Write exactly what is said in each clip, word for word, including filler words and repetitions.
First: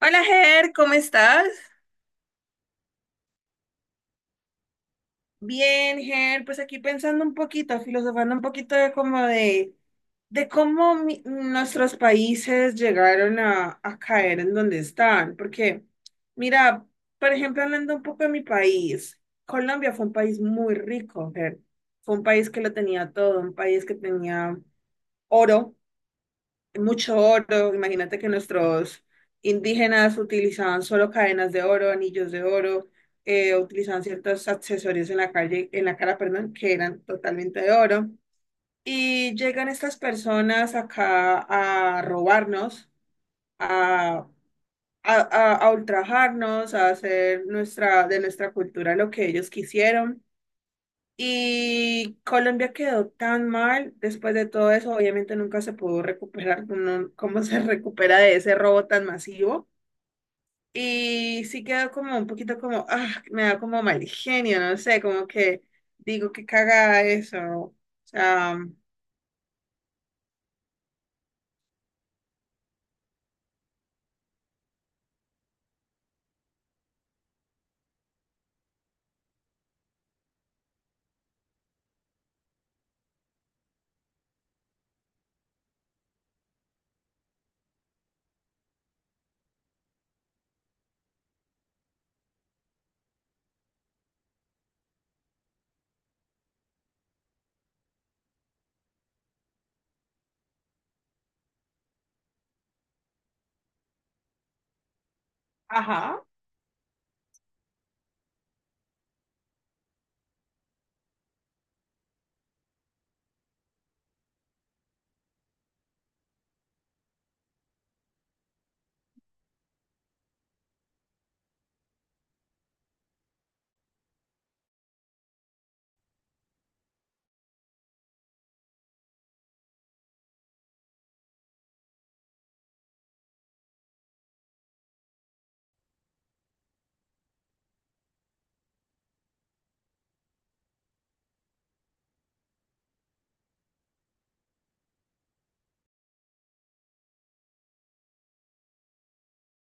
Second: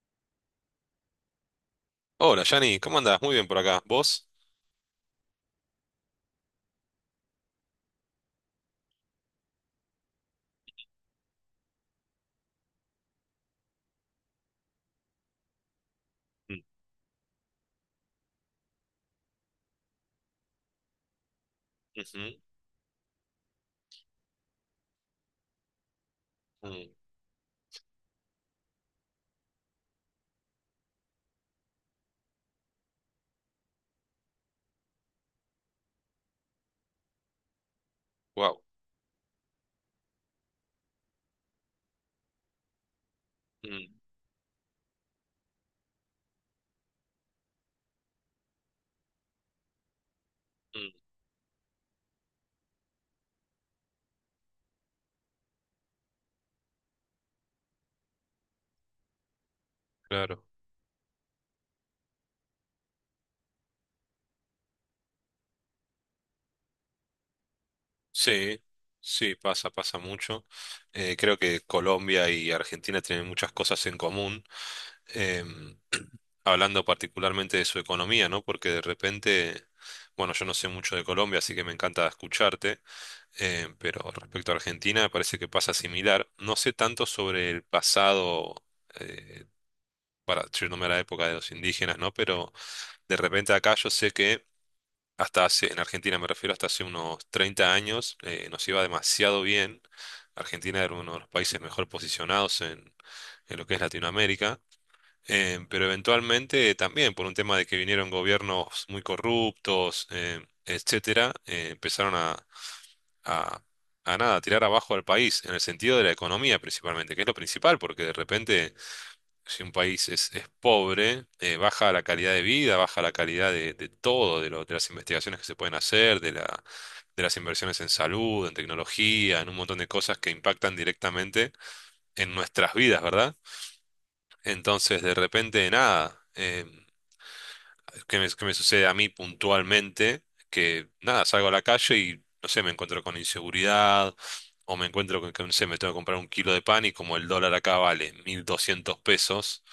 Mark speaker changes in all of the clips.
Speaker 1: Hola, Ger, ¿cómo estás?
Speaker 2: Hola, Yanni, ¿cómo andás? Muy bien por acá. ¿Vos?
Speaker 1: Bien, Ger, pues aquí pensando un poquito, filosofando un poquito de como de, de cómo mi- nuestros países llegaron a, a caer en donde están. Porque,
Speaker 2: Mm.
Speaker 1: mira, por ejemplo, hablando un poco de mi país, Colombia fue un país muy rico, Ger. Fue un
Speaker 2: Ujú.
Speaker 1: país que lo tenía todo, un país que tenía oro,
Speaker 2: Mm.
Speaker 1: mucho oro. Imagínate que nuestros indígenas utilizaban solo cadenas de oro, anillos de oro, eh, utilizaban ciertos accesorios en la calle, en la cara, perdón, que eran totalmente de oro.
Speaker 2: Guau.
Speaker 1: Y llegan estas personas acá a robarnos,
Speaker 2: Mm.
Speaker 1: a, a, a, a ultrajarnos, a hacer nuestra, de nuestra cultura lo que ellos quisieron.
Speaker 2: Mm.
Speaker 1: Y Colombia quedó tan mal después de todo eso, obviamente nunca se pudo recuperar. No- ¿cómo se recupera de ese robo tan masivo?
Speaker 2: Claro.
Speaker 1: Y sí quedó como un poquito como, ah, me da como mal genio, no sé, como que digo que caga eso. O sea,
Speaker 2: Sí, sí, pasa, pasa mucho. Eh, creo que Colombia y Argentina tienen muchas cosas en común. Em, Hablando particularmente de su economía, ¿no? Porque de repente, bueno, yo no sé mucho de Colombia, así que me encanta escucharte, eh, pero respecto a Argentina me parece que pasa similar. No sé tanto sobre el pasado, eh, para yéndome a la época de los indígenas, ¿no? Pero de repente acá yo sé que hasta hace, en Argentina me refiero, hasta hace unos treinta años eh, nos iba demasiado bien. Argentina era uno de los países mejor posicionados en, en lo que es Latinoamérica. Em, pero
Speaker 1: ajá.
Speaker 2: eventualmente también por un tema de que vinieron gobiernos muy corruptos, em, etcétera, eh, empezaron a, a, a nada, a tirar abajo al país, en el sentido de la economía principalmente, que es lo principal, porque de repente si un país es, es pobre, eh, baja la calidad de vida, baja la calidad de, de todo, de, lo- de las investigaciones que se pueden hacer, de la, de las inversiones en salud, en tecnología, en un montón de cosas que impactan directamente en nuestras vidas, ¿verdad? Entonces, de repente, nada, eh, ¿qué me, qué me sucede a mí puntualmente? Que nada, salgo a la calle y, no sé, me encuentro con inseguridad. O me encuentro con que, no sé, me tengo que comprar un kilo de pan, y como el dólar acá vale mil doscientos pesos,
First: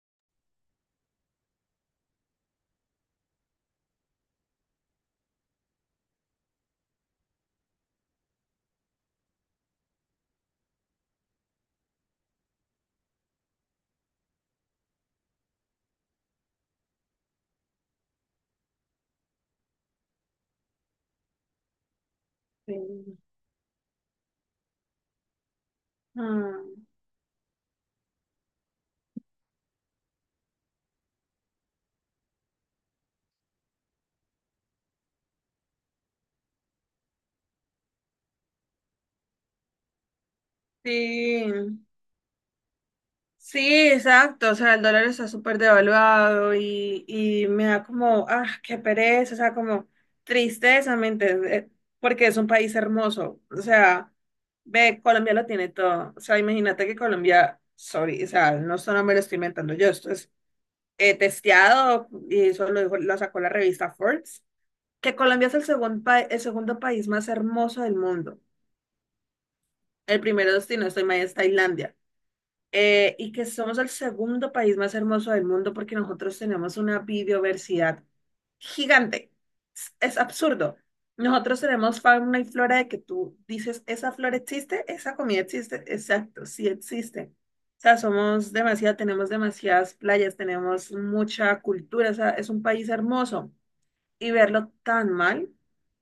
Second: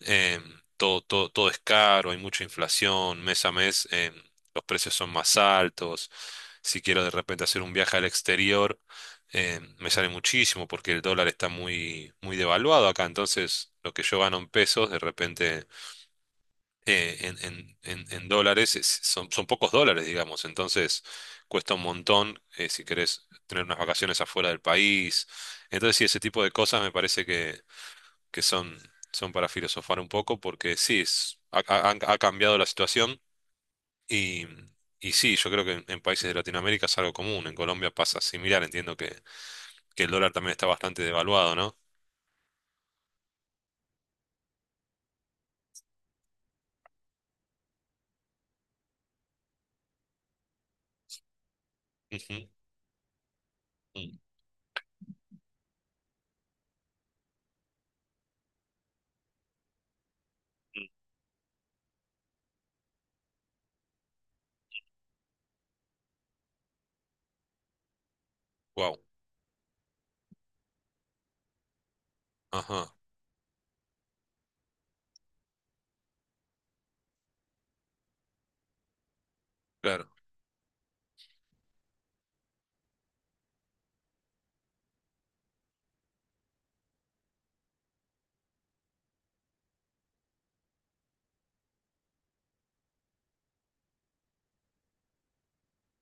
Speaker 2: em, todo, todo, todo es caro, hay mucha inflación, mes a mes em, los precios son más altos. Si quiero de repente hacer un viaje al exterior, em, me sale muchísimo porque el dólar está muy, muy devaluado acá. Entonces, lo que yo gano en pesos, de repente eh, en, en- en- en dólares, es- son, son pocos dólares, digamos. Entonces, cuesta un montón eh, si
Speaker 1: Sí.
Speaker 2: querés tener unas vacaciones afuera del país. Entonces, sí, ese tipo de
Speaker 1: Ah,
Speaker 2: cosas me parece que son, son para filosofar un poco, porque sí, es- ha, ha- han- ha cambiado la situación, y, y sí, yo creo que en, en países de Latinoamérica es algo común, en Colombia pasa similar, entiendo que, que el dólar también está bastante devaluado, ¿no?
Speaker 1: sí. Sí, exacto, o sea, el dólar está súper devaluado y, y me da como, ah, qué pereza, o sea, como tristeza, ¿me entiendes? Eh, Porque es un país hermoso, o sea, ve, Colombia lo tiene todo, o sea, imagínate que Colombia, sorry, o sea, no solo me lo estoy inventando yo, esto es eh, testeado y eso lo dijo, lo sacó la revista Forbes, que Colombia es el segundo, el segundo país más hermoso del mundo.
Speaker 2: Wow,
Speaker 1: El primero, si no estoy mal, es Tailandia.
Speaker 2: ajá,
Speaker 1: Eh, y que somos el segundo país más hermoso del mundo porque nosotros tenemos una biodiversidad gigante. Es,
Speaker 2: claro.
Speaker 1: es absurdo. Nosotros tenemos fauna y flora de que tú dices, esa flora existe, esa comida existe, exacto, sí existe. O sea, somos demasiado, tenemos demasiadas playas, tenemos mucha cultura, o sea, es un país hermoso. Y verlo tan mal,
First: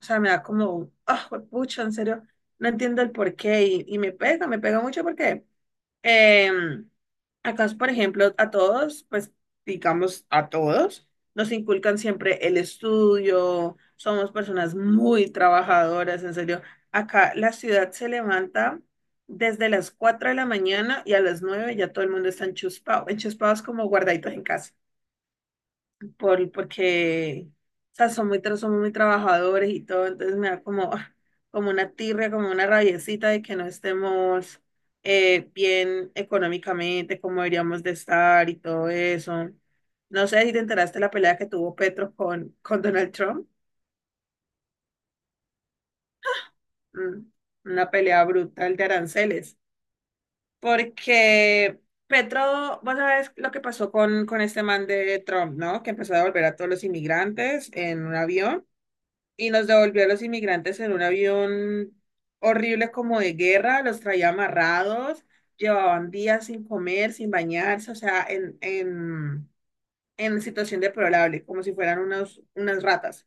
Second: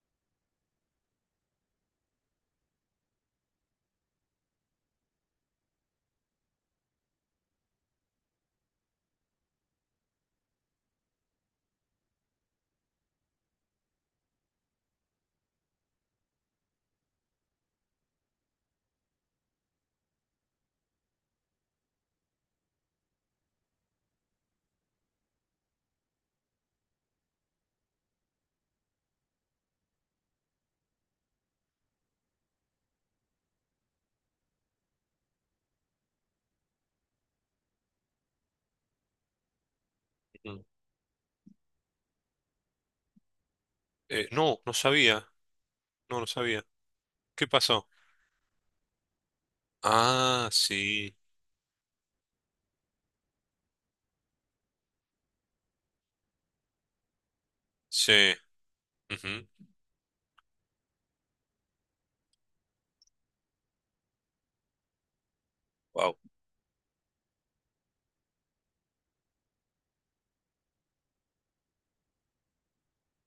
Speaker 1: o sea, me da como, ah, pucha, en serio, no entiendo el porqué y, y me pega, me pega mucho porque eh, acá, por ejemplo, a todos, pues digamos a todos, nos inculcan siempre el estudio, somos personas muy trabajadoras, en serio. Acá la ciudad se levanta desde las cuatro de la mañana y a las nueve ya todo el mundo está enchuspado. Enchuspado es como guardaditos en casa por, porque, o sea, son muy, tra- somos muy trabajadores y todo, entonces me da como, como una tirria, como una rabiecita de que no estemos eh, bien económicamente, como deberíamos de estar y todo eso. No sé si te
Speaker 2: Ujú.
Speaker 1: enteraste de la pelea que tuvo Petro con, con, Donald Trump.
Speaker 2: Eh, no, no sabía, no, no sabía.
Speaker 1: Mm.
Speaker 2: ¿Qué pasó?
Speaker 1: Una pelea brutal de aranceles,
Speaker 2: Ah, sí,
Speaker 1: porque Petro, vos sabés lo que pasó con, con este man de Trump, ¿no? Que empezó a devolver a todos los inmigrantes en
Speaker 2: sí.
Speaker 1: un avión. Y nos devolvió a los inmigrantes en un avión horrible como de guerra, los traía amarrados, llevaban
Speaker 2: Wow,
Speaker 1: días sin comer, sin bañarse, o sea, en, en, en situación deplorable, como si fueran unos, unas ratas.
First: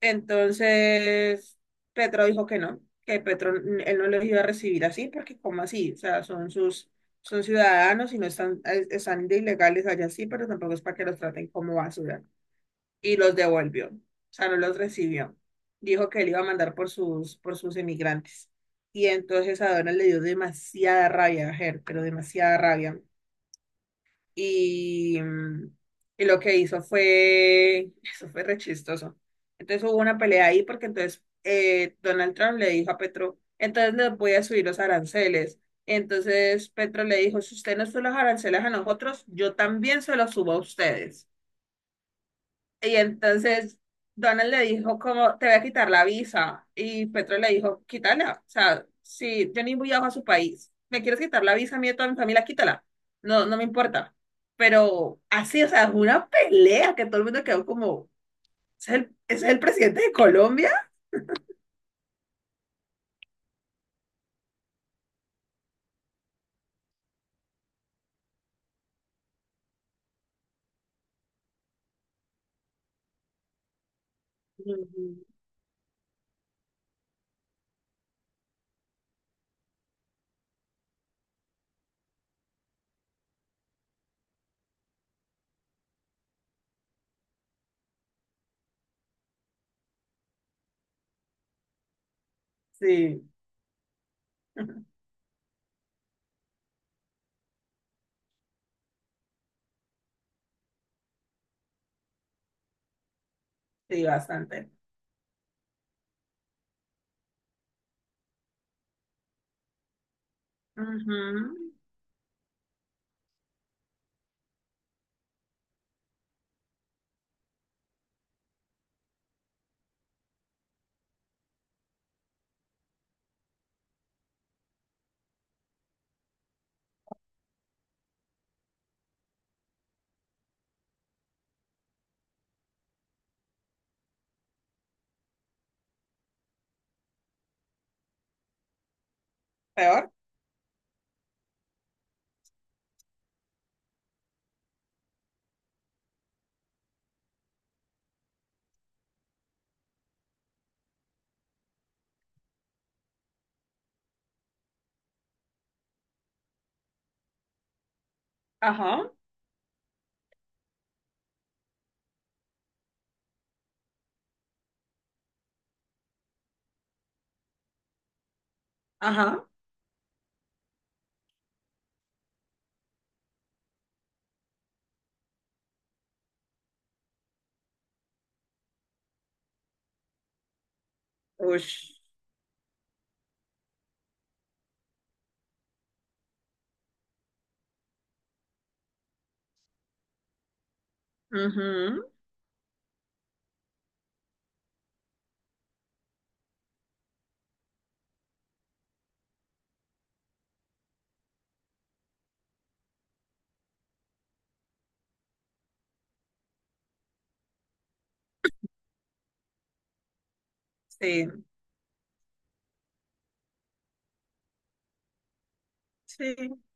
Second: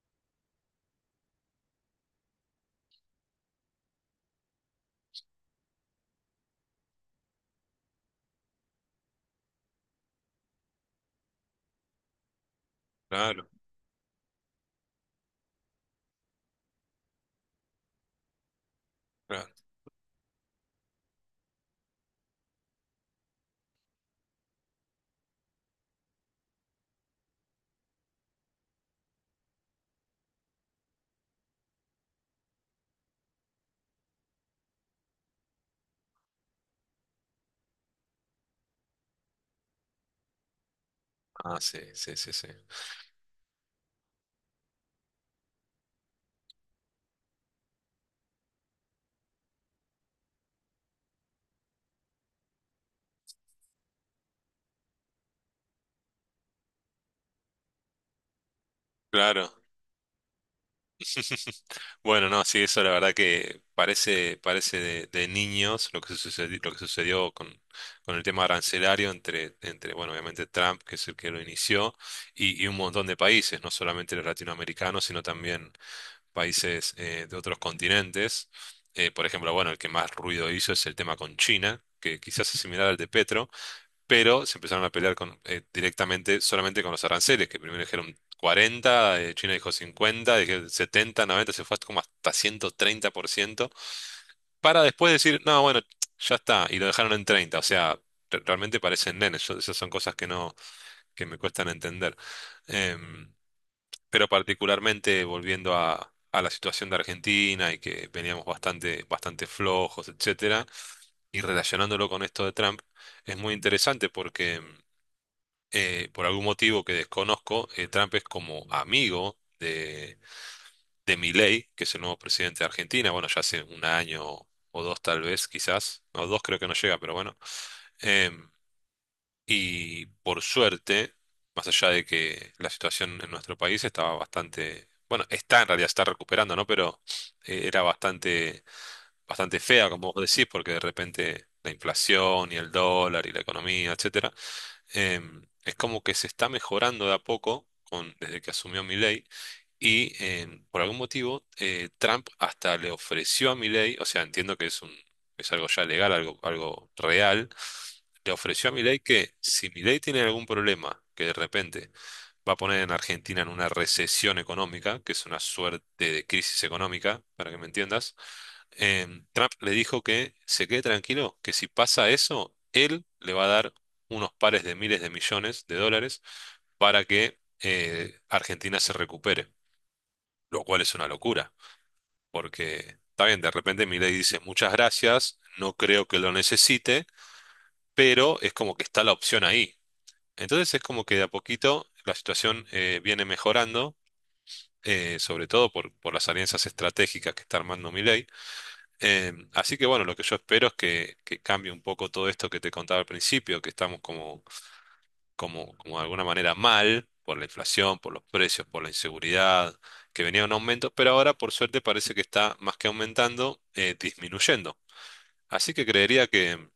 Speaker 1: Entonces, Petro dijo que no, que Petro, él no los iba a recibir así, ¿porque como así? O sea, son sus, son ciudadanos y no están, eh, están de ilegales allá sí, pero tampoco es para que los traten como basura y los
Speaker 2: claro,
Speaker 1: devolvió. O sea, no los recibió. Dijo que él iba a mandar por sus, por sus emigrantes. Y
Speaker 2: claro.
Speaker 1: entonces a Donald le dio demasiada rabia a Her, pero demasiada rabia. Y, mm, y lo que hizo fue, eso fue rechistoso. Entonces hubo una pelea ahí porque entonces eh, Donald Trump le dijo a Petro, entonces les voy a subir los aranceles. Entonces Petro le dijo, si usted no sube los aranceles a nosotros, yo también se los subo a ustedes.
Speaker 2: Ah, sí, sí, sí, sí.
Speaker 1: Y entonces Donald le dijo como, te voy a quitar la visa. Y Petro le dijo, quítala. O sea, si yo ni viajo a su país, me quieres quitar la visa a mí y a toda mi familia, quítala. No, no me importa. Pero así, o sea, es una pelea que todo el mundo quedó como, ¿ese ¿es el, ese
Speaker 2: Claro.
Speaker 1: es el presidente de Colombia?
Speaker 2: Bueno, no, sí, eso la verdad que parece, parece de, de niños lo que sucedió, lo que sucedió con, con el tema arancelario entre, entre, bueno, obviamente Trump, que es el que lo inició, y, y un montón de países, no solamente los latinoamericanos,
Speaker 1: Ujú.
Speaker 2: sino también países eh, de otros continentes. Eh, por ejemplo, bueno, el que más ruido hizo es el tema con China, que quizás es similar al de Petro, pero se empezaron a pelear con, eh, directamente solamente con los aranceles, que primero dijeron cuarenta, eh, China dijo cincuenta, dije setenta, noventa, se fue hasta como hasta ciento treinta
Speaker 1: Sí,
Speaker 2: por ciento para después decir, no, bueno, ya está, y lo dejaron en treinta. O sea, re- realmente parecen nenes, yo- esas son cosas que no, que me cuestan entender. Em,
Speaker 1: sí,
Speaker 2: pero
Speaker 1: bastante.
Speaker 2: particularmente volviendo a... a la situación de Argentina y que veníamos bastante, bastante flojos, etcétera, y
Speaker 1: Ujú.
Speaker 2: relacionándolo con esto de Trump, es muy interesante porque em, eh, por algún motivo que desconozco, eh, Trump es como amigo de, de Milei, que es el nuevo presidente de Argentina, bueno, ya hace un año o dos tal vez, quizás, no, dos creo que no llega, pero bueno. Em, y por suerte, más allá de que la situación en nuestro país estaba bastante, bueno, está en realidad, está recuperando, ¿no? Pero eh, era bastante, bastante fea,
Speaker 1: Peor.
Speaker 2: como vos decís, porque de repente la inflación y el dólar y la economía, etcétera. Em, es como que se está mejorando de a poco con, desde que asumió Milei. Y em, por algún motivo, eh, Trump hasta le ofreció a Milei. O sea, entiendo que es un, es algo ya legal, algo, algo real. Le ofreció a Milei
Speaker 1: Ajá,
Speaker 2: que si Milei tiene algún problema, que de repente va a poner en Argentina en una recesión económica, que es una suerte de crisis económica, para que me entiendas, em,
Speaker 1: ajá.
Speaker 2: Trump le dijo que se quede tranquilo, que si pasa eso, él le va a dar unos pares de miles de millones de dólares para que eh, Argentina se recupere, lo cual es una locura,
Speaker 1: Ush.
Speaker 2: porque está bien, de repente Milei dice muchas gracias, no creo que lo necesite, pero es como que está la opción ahí. Entonces es como que de a poquito
Speaker 1: Ujú.
Speaker 2: la situación eh, viene mejorando, eh, sobre todo por, por las alianzas estratégicas que está armando Milei. Eh, así que bueno, lo que yo espero es que, que cambie un poco todo esto que te contaba al principio, que estamos como como, como de alguna manera mal por la inflación, por los precios, por la inseguridad, que venía un aumento, pero
Speaker 1: Sí,
Speaker 2: ahora por suerte parece que está más que aumentando, eh, disminuyendo. Así que creería
Speaker 1: sí.
Speaker 2: que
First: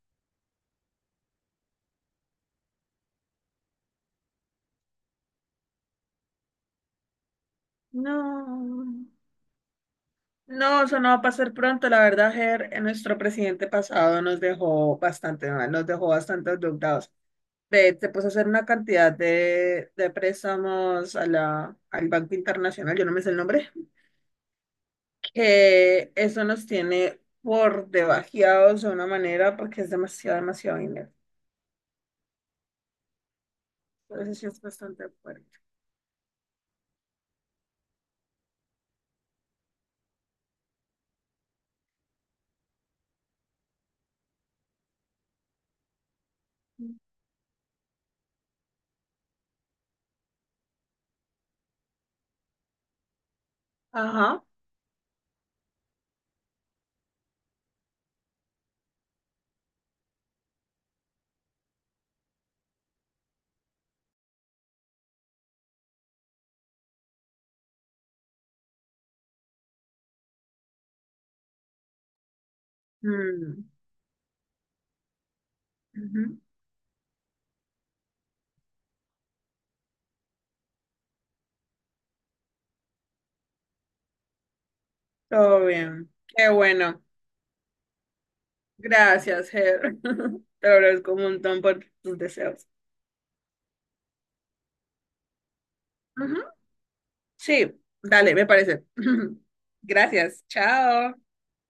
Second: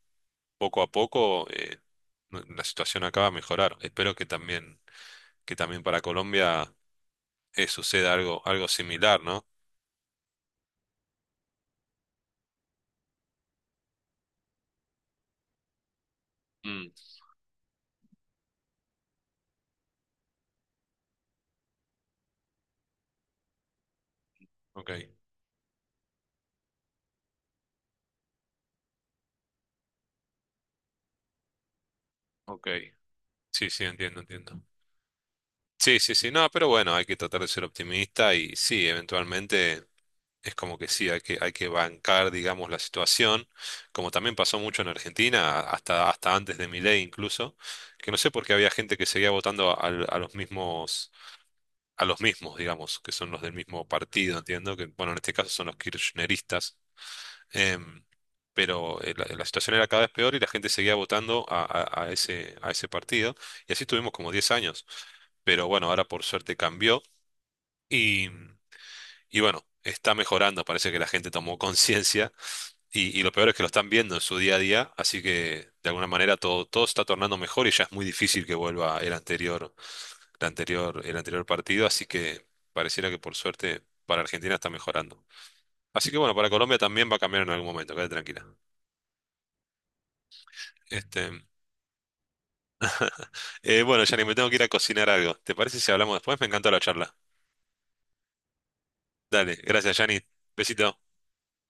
Speaker 2: poco a poco eh, la situación acaba de mejorar. Espero que también, que también para Colombia eh, suceda algo, algo
Speaker 1: No.
Speaker 2: similar, ¿no?
Speaker 1: No, eso no va a pasar pronto. La verdad, Ger, eh, nuestro presidente pasado nos dejó bastante mal, nos dejó bastante
Speaker 2: Mm,
Speaker 1: endeudados. De, se puso a hacer una cantidad de, de préstamos a la, al Banco Internacional, yo no me sé el nombre,
Speaker 2: ok,
Speaker 1: que eso nos tiene por debajeados de una manera porque es demasiado, demasiado dinero.
Speaker 2: ok. Sí, sí, entiendo,
Speaker 1: Entonces sí es
Speaker 2: entiendo.
Speaker 1: bastante fuerte.
Speaker 2: Sí, sí, sí, no, pero bueno, hay que tratar de ser optimista y sí, eventualmente es como que sí, hay que, hay que bancar, digamos, la situación, como también pasó mucho en Argentina, hasta, hasta antes de Milei incluso, que no sé por qué había gente que seguía votando al- a, los mismos, a los mismos, digamos, que son los del mismo partido,
Speaker 1: Ajá.
Speaker 2: entiendo, que bueno, en este caso son los kirchneristas, em, pero eh, la, la situación era cada vez peor y la gente seguía votando a, a- a ese, a ese partido, y así tuvimos como diez años, pero bueno, ahora por suerte cambió y, y bueno, está mejorando, parece que la gente tomó conciencia y, y lo peor es que
Speaker 1: Mm,
Speaker 2: lo están viendo en su día a día, así que de alguna manera
Speaker 1: ujú.
Speaker 2: todo, todo se está tornando mejor y ya es muy difícil que vuelva el anterior, el anterior, el anterior partido, así que pareciera que por suerte para Argentina está mejorando.
Speaker 1: Todo
Speaker 2: Así
Speaker 1: bien.
Speaker 2: que bueno, para
Speaker 1: Qué
Speaker 2: Colombia
Speaker 1: bueno.
Speaker 2: también va a cambiar en algún momento, quédate tranquila.
Speaker 1: Gracias, Ger. Te lo agradezco un
Speaker 2: Este,
Speaker 1: montón por tus deseos.
Speaker 2: eh, bueno, Yanni, me tengo que ir a cocinar algo. ¿Te parece si hablamos después?
Speaker 1: Ujú.
Speaker 2: Me encantó la charla.
Speaker 1: Sí, dale, me parece.
Speaker 2: Dale, gracias, Yanni.
Speaker 1: Gracias.
Speaker 2: Besito.
Speaker 1: Chao.